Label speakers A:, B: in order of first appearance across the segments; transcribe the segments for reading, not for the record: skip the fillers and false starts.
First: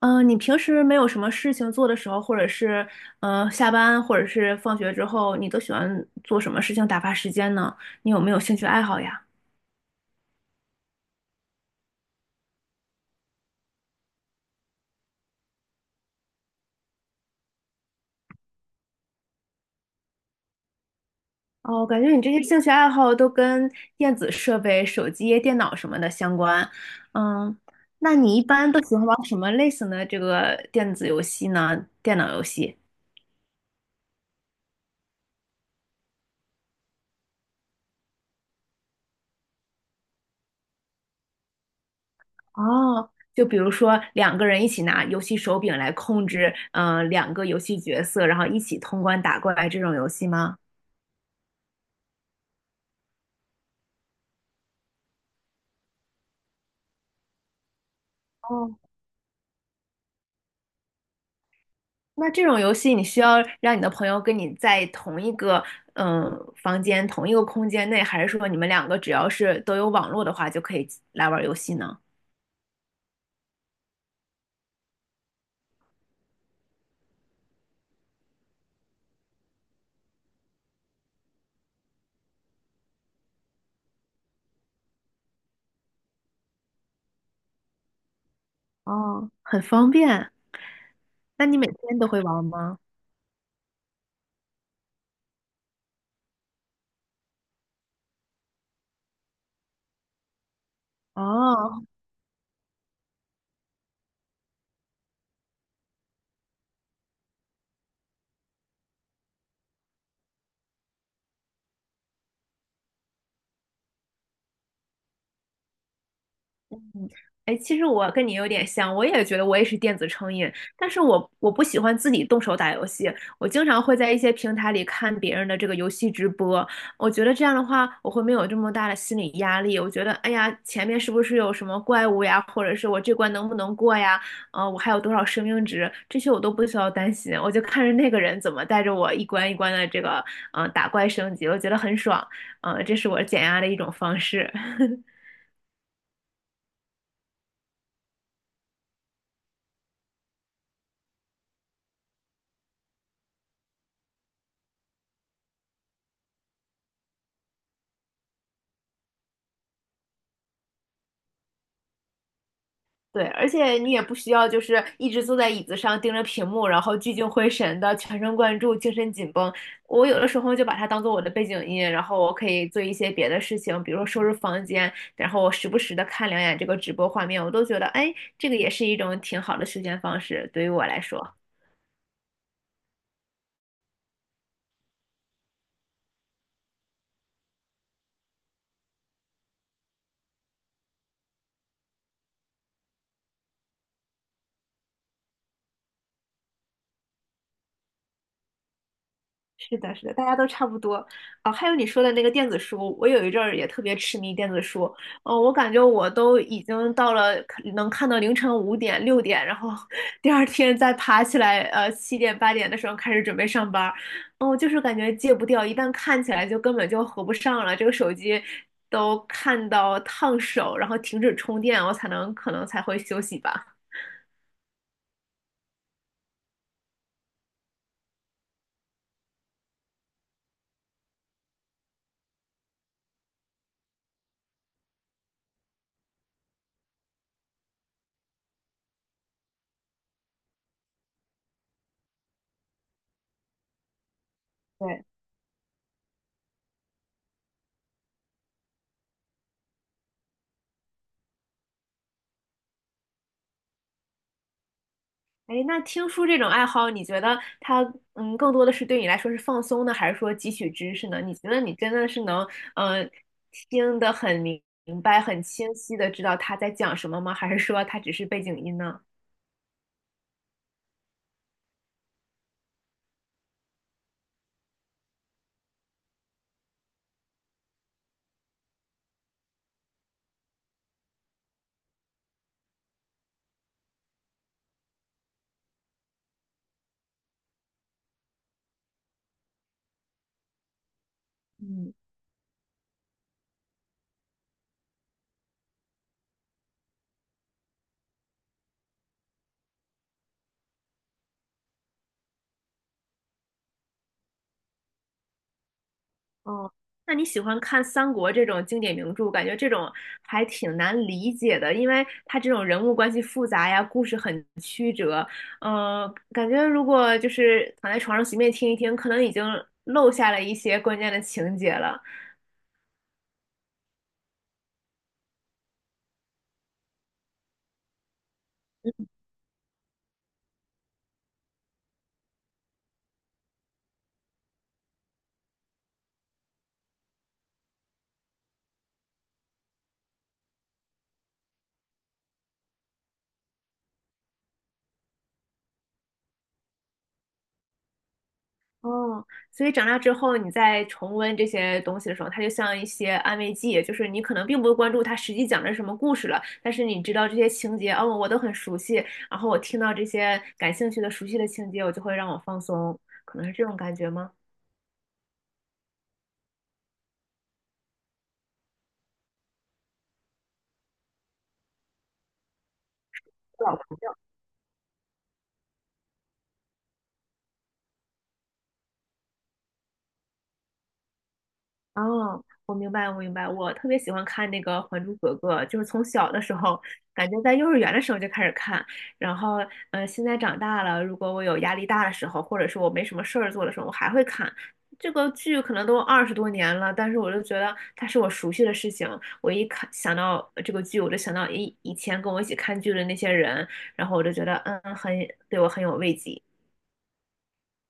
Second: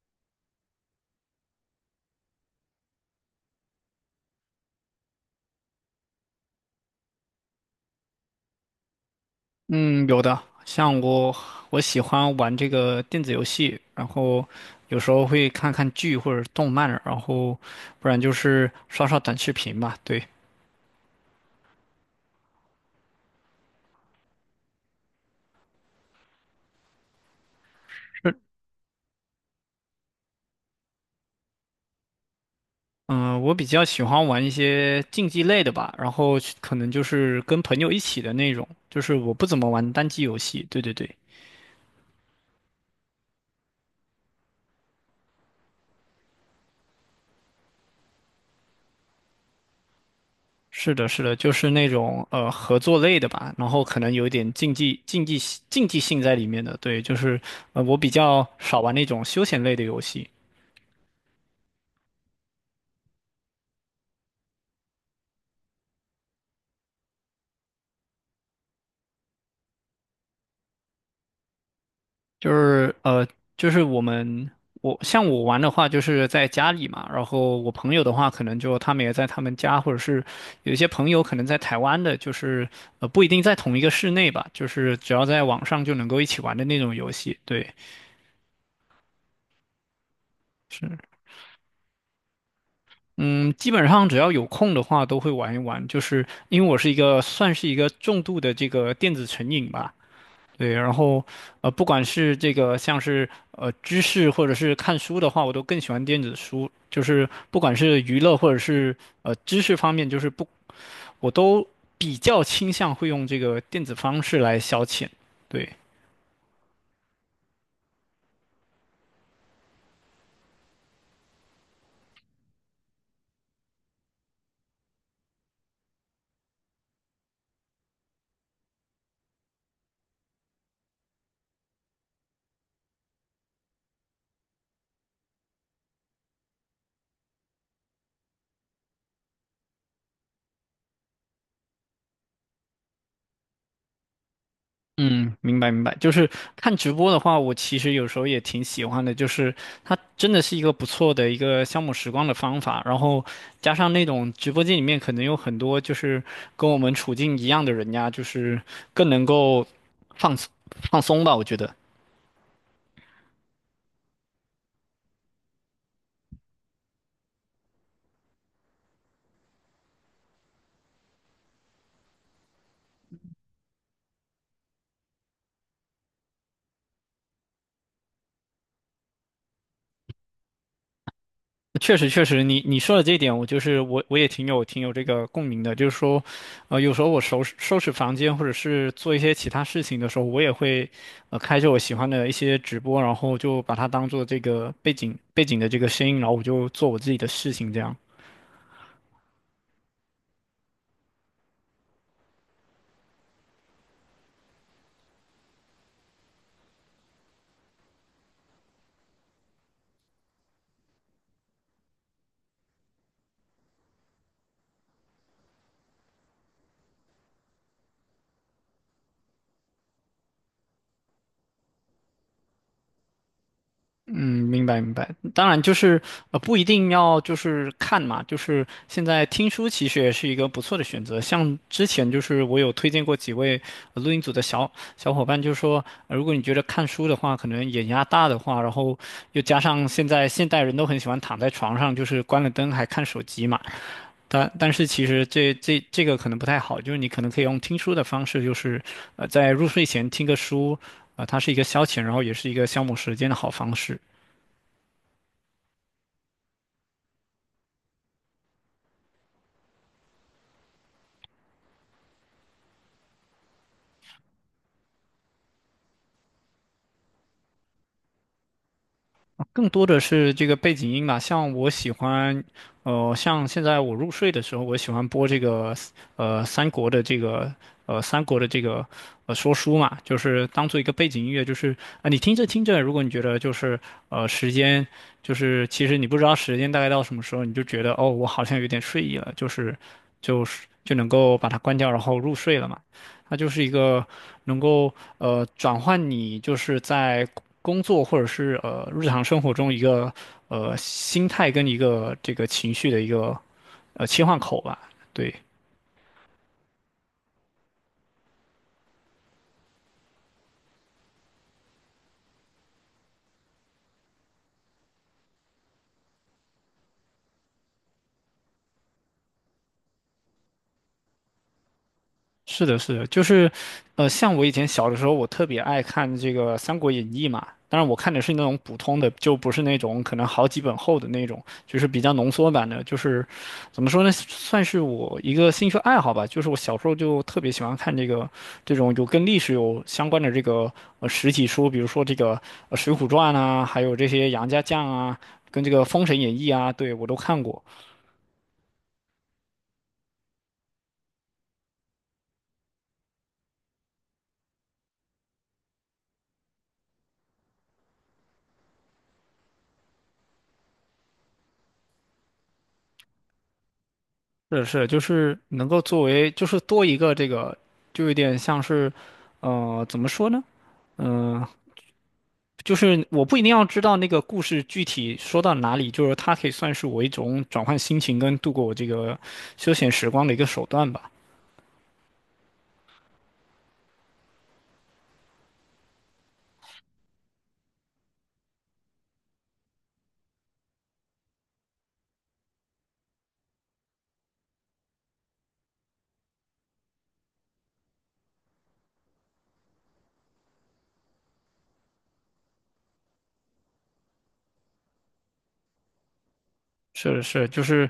A: 你平时没有什么事情做的时候，或者是下班，或者是放学之后，你都喜欢做什么事情打发时间呢？你有没有兴趣爱好呀？
B: 嗯，有的，我喜欢玩这个电子游戏，然后有时候会看看剧或者动漫，然后不然就是刷刷短视频吧。对，
A: 哦，感觉你这些兴趣爱好都跟电子设备、手机、电脑什么的相关。嗯，那你一般都喜欢玩什么类型的这个电子游戏呢？电脑游戏？
B: 嗯，我比较喜欢玩一些竞技类的吧，然后去可能就是跟朋友一起的那种，就是我不怎么玩单机游戏。对对对，
A: 哦，就比如说两个人一起拿游戏手柄来控制，两个游戏角色，然后一起通关打怪这种游戏吗？
B: 是的，是的，就是那种合作类的吧，然后可能有一点竞技性在里面的。对，就是我比较
A: 哦。
B: 少玩那种休闲类的游戏。
A: 那这种游戏，你需要让你的朋友跟你在同一个嗯房间、同一个空间内，还是说你们两个只要是都有网络的话，就可以来玩游戏呢？
B: 就是呃，就是我们我像我玩的话，就是在家里嘛，然后我朋友的话，可能就他们也在他们家，或者是有一些朋友可能在台湾的，就是不一定在同一个室内吧，就是只要在网上就能够一起玩的那种游戏，对，
A: 哦，很方便。
B: 是。
A: 那你每天都会玩吗？
B: 嗯，基本上只要有空的话都会玩一玩，就是因为我是一个算是一个重度的这个电子成瘾吧，对，然后不
A: 哦，
B: 管是这个像是知识或者是看书的话，我都更喜欢电子书。就是不管是娱乐或者是知识方面，就是不，我都比较倾向会用这个电子方式来消遣。对。
A: 嗯，哎，其实我跟你有点像，我也觉得我也是电子成瘾，但是我不喜欢自己动手打游戏，我经常会在一些平台里看别人的这个游戏直播，我觉得这样的话，我会没有这么大的心理压力，我觉得，哎呀，前面是不是有什么怪物呀，或者是我这关能不能过呀？我还有多少生命值，这些我都不需要担心，我就看着那个人怎么带着我一关一关的这个，打怪升级，我觉得很爽，这是我减压的一种方式。
B: 嗯，明白明白，就是看直播的话，我其实有时候也挺喜欢的，就是它真的是一个不错的一个消磨时光的方法，然后加上那种直播间里面可能有很多就是跟我们处境一样的人呀，就是更能够放松放松吧，我觉得。
A: 对，而且你也不需要就是一直坐在椅子上盯着屏幕，然后聚精会神的全神贯注、精神紧绷。我有的时候就把它当做我的背景音，然后我可以做一些别的事情，比如说收拾房间，然后我时不时的看两眼这个直播画面，我都觉得，哎，这个也是一种挺好的休闲方式，对于我来说。
B: 确实，确实，你说的这一点，我就是我也挺有这个共鸣的。就是说，有时候我收拾收拾房间，或者是做一些其他事情的时候，我也会，开着我喜欢的一些直播，然后就把它当做这个背景的这个声音，然后我就做我自己的事情这样。
A: 是的，是的，大家都差不多。哦，还有你说的那个电子书，我有一阵儿也特别痴迷电子书。哦，我感觉我都已经到了可能看到凌晨5点、6点，然后 第二天再爬起来，7点、8点的时候开始准备上班儿。哦，就是感觉戒不掉，一旦看起来就根本就合不上了。这个手机都看到烫手，然后停止充电，我才能可能才会休息吧。
B: 嗯，明白明白。当然，就是不一定要就是看嘛，就是现在听书其实也是一个不错的选择。像之前就是我有推荐过几位录音组的小伙伴，就是说、如果你觉得看书的话，可能眼压大的话，然后又加上现在现代人都很喜欢躺在床上，就是关了灯还看手机嘛。但是
A: 对。
B: 其实这个可能不太好，就是你可能可以用听书的方式，就是在入睡前听个书，它是一个消遣，然后也是一个消磨时间的好方式。
A: 哎，那听书这种爱好，你觉得它更多的是对你来说是放松呢，还是说汲取知识呢？你觉得你真的是能嗯、呃听得很明明白、很清晰的知道他在讲什么吗？还是说它只是背景音呢？
B: 更多的是这个背景音吧，像我喜欢，像现在我入睡的时候，我喜欢播这个，呃，三国的这个，三国的这个，说书嘛，就是当做一个背景音乐，就是啊、你听着听着，如果你觉得就是，时间，就是其实你不知道时间大概到什么时候，你就觉得哦，我好像有点睡意了，就是就能够把它关掉，
A: 嗯，
B: 然后入睡了嘛。它就是一个能够转换你就是在工作或者是日常生活中一个心态跟一个这个情绪的一个切换口吧。对，
A: 哦，那你喜欢看三国这种经典名著，感觉这种还挺难理解的，因为它这种人物关系复杂呀，故事很曲折，感觉如果就是躺在床上随便听一听，可能已经漏下了一些关键的情节了。
B: 是的，是的，就是，像我以前小的时候，我特别爱看这个《三国演义》嘛。当然，我看的是那种普通的，就不是那种可能好几本厚的那种，就是比较浓缩版的。就是怎么说呢，算是我一个兴趣爱好吧。就是我小时候就特别喜欢看这个这种有跟历史有相关的这个实体书，比如说这个《水浒传》啊，还有这些杨家将啊，跟这个《封神演义》啊，对我都看过。
A: 哦，所以长大之后，你在重温这些东西的时候，它就像一些安慰剂，就是你可能并不关注它实际讲的是什么故事了，但是你知道这些情节，哦，我都很熟悉，然后我听到这些感兴趣的、熟悉的情节，我就会让我放松，可能是这种感觉吗？
B: 是是，就是能够作为，就是多一个这个，就有点像是，怎么说呢？嗯、就是我不一定要知道那个故事具体说到哪里，就是它可以算是我一种转换心情跟度过我这个休闲时光的一个手段吧。
A: 哦，我明白，我明白。我特别喜欢看那个《还珠格格》，就是从小的时候，感觉在幼儿园的时候就开始看，然后，现在长大了，如果我有压力大的时候，或者是我没什么事儿做的时候，我还会看。这个剧可能都20多年了，但是我就觉得它是我熟悉的事情。我一看想到这个剧，我就想到以前跟我一起看剧的那些人，然后我就觉得，对我很有慰藉。
B: 是的是，就是，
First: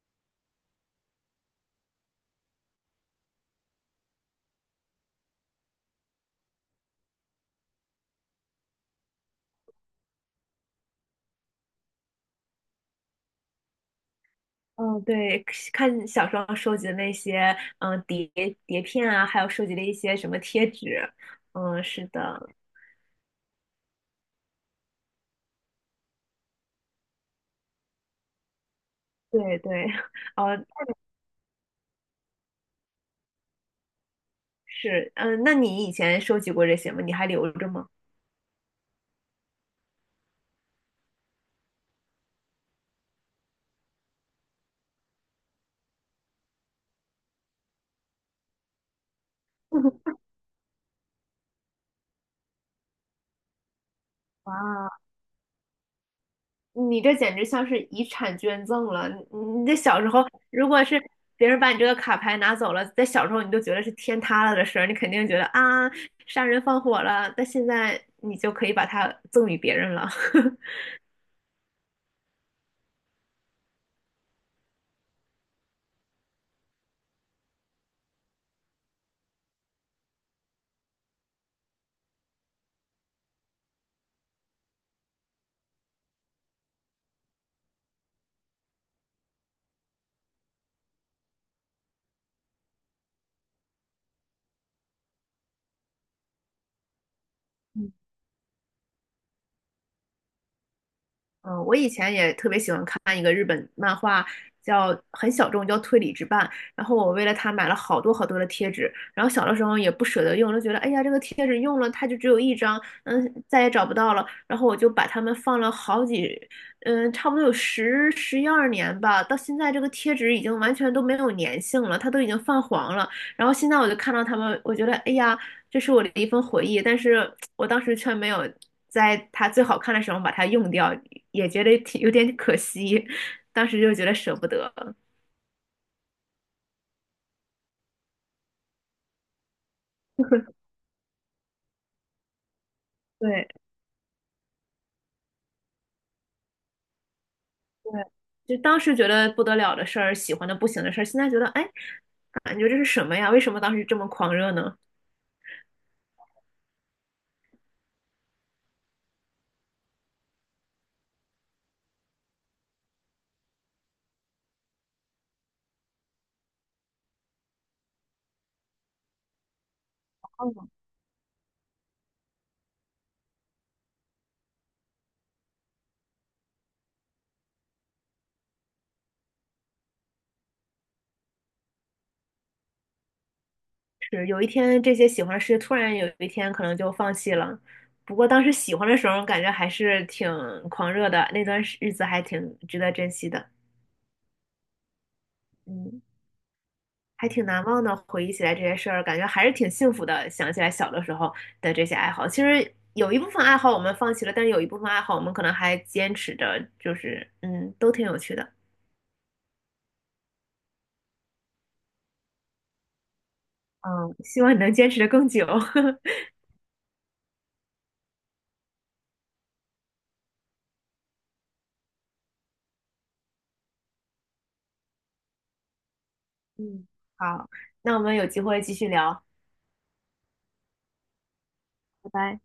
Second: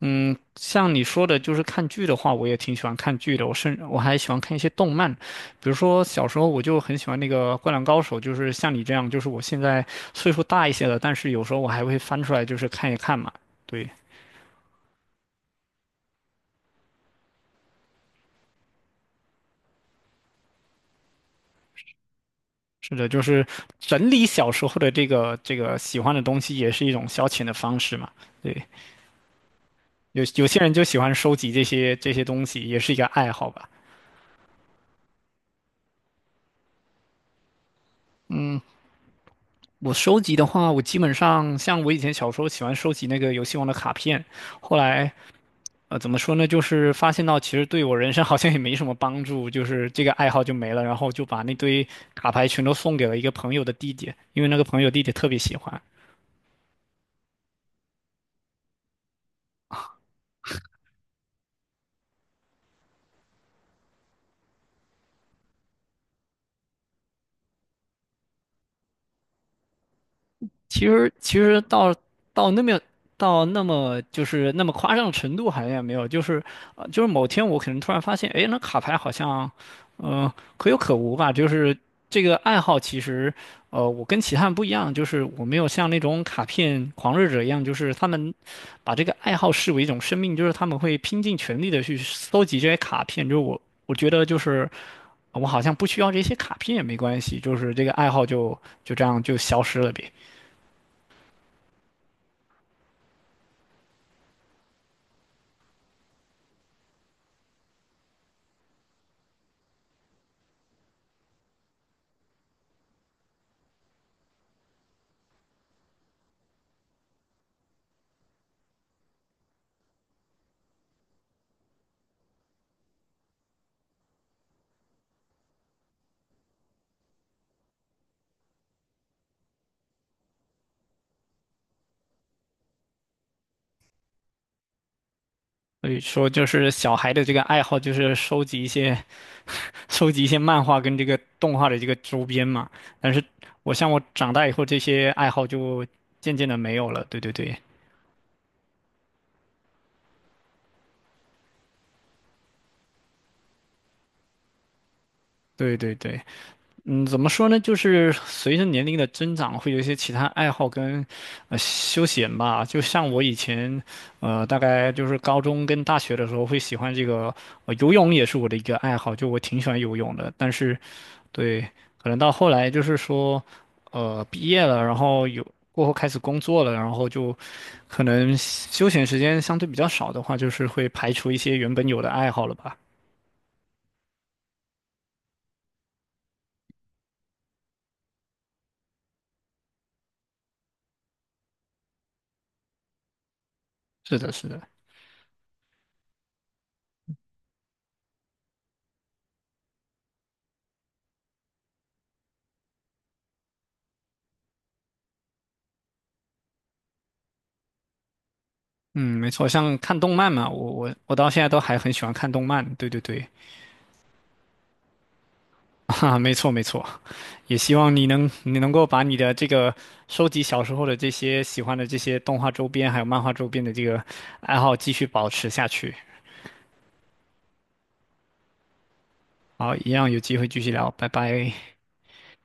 B: 像你说的，就是看剧的话，我也挺喜欢看剧的。我还喜欢看一些动漫，比如说小时候我就很喜欢那个《灌篮高手》，就是像你这样，就是我现在岁数大一些了，但是有时候我还会翻出来，就是看一看嘛。对，
A: 嗯，对，看小时候收集的那些，嗯，碟片啊，还有收集的一些什么贴纸，嗯，是的，
B: 是的，就是整理小时候的这个这个喜欢的东西，也是一种消遣的方式嘛。对，
A: 对对，
B: 有 有
A: 哦，
B: 些人就喜欢收集这些东西，也是一个爱好吧。
A: 是，嗯，那你以前收集过这些吗？你还留着吗？
B: 我收集的话，我基本上像我以前小时候喜欢收集那个游戏王的卡片，后来怎么说呢，就是发现到其实对我人生 好像也没什么帮助，就是这个 爱好就没了，然后就把那堆卡牌全都送给了一个朋友的弟弟，因为那个朋
A: 哇，
B: 友弟弟特别喜欢。
A: 你这简直像是遗产捐赠了！你这小时候，如果是别人把你这个卡牌拿走了，在小时候你都觉得是天塌了的事儿，你肯定觉得啊，杀人放火了。但现在你就可以把它赠与别人了。
B: 其实到那么到那么就是那么夸张的程度好像也没有，就是某天我可能突然发现，哎，那卡牌好像，嗯，可有可无吧。就是这个爱好其实，我跟其他人不一样，就是我没有像那种卡片狂热者一样，就是他们把这个爱好视为一种生命，就是他们会拼尽全力的去搜集这些卡片。就是我觉得就是我好像不需要这些卡片也没关系，就是这个爱好就这样就消失了呗。
A: 我以前也特别喜欢看一个日本漫画，叫很小众，叫《推理之绊》。然后我为了它买了好多好多的贴纸，然后小的时候也不舍得用，就觉得哎呀，这个贴纸用了它就只有一张，再也找不到了。然后我就把它们放了好几，差不多有十一二年吧。到现在这个贴纸已经完全都没有粘性了，它都已经泛黄了。然后现在我就看到它们，我觉得哎呀。这是我的一份回忆，但是我当时却没有在它最好看的时候把它用掉，也觉得挺有点可惜，当时就觉得舍不得。
B: 所以说，就是小孩的这个爱好，就是收集一些，收集一些漫画跟这个动画的这个周边嘛。但是
A: 对
B: 我像我长大以后，这些爱好就渐渐的没有了。对对对，
A: 对，就当时觉得不得了的事儿，喜欢的不行的事儿，现在觉得，哎，感觉这是什么呀？为什么当时这么狂热呢？
B: 对对对，嗯，怎么说呢？就是随着年龄的增长，会有一些其他爱好跟，休闲吧。就像我以前，大概就是高中跟大学的时候，会喜欢这个，游泳也是我的一个爱好，就我挺喜欢游泳的。但是对，可能到后来就是说，毕业了，然后过后开始工作了，然后就可能休闲时间相对比较少的话，就是会排除一些原本有的爱好了吧。
A: 是有一天这些喜欢的事突然有一天可能就放弃了。不过当时喜欢的时候，感觉还是挺狂热的，那段日子还挺值得珍惜的。
B: 是的，是的，
A: 嗯。还挺难忘的。回忆起来这些事儿，感觉还是挺幸福的。想起来小的时候的这些爱好，其实有一部分爱好我们放弃了，但是有一部分爱好我们可能还坚持着，就是都挺有趣的。
B: 嗯，没错，像看动漫嘛，我到现在都还很喜欢看动漫。对对对，
A: 嗯，希望你能坚持的更久。
B: 哈哈，没错没错，也希望你能够把你的这个收集小时候的这些喜欢的这些动画周边还有漫画周边的这个爱好继续保持下去。
A: 嗯，好，那我们有机会继续聊，
B: 好，一样有机会继续聊，拜拜。
A: 拜拜。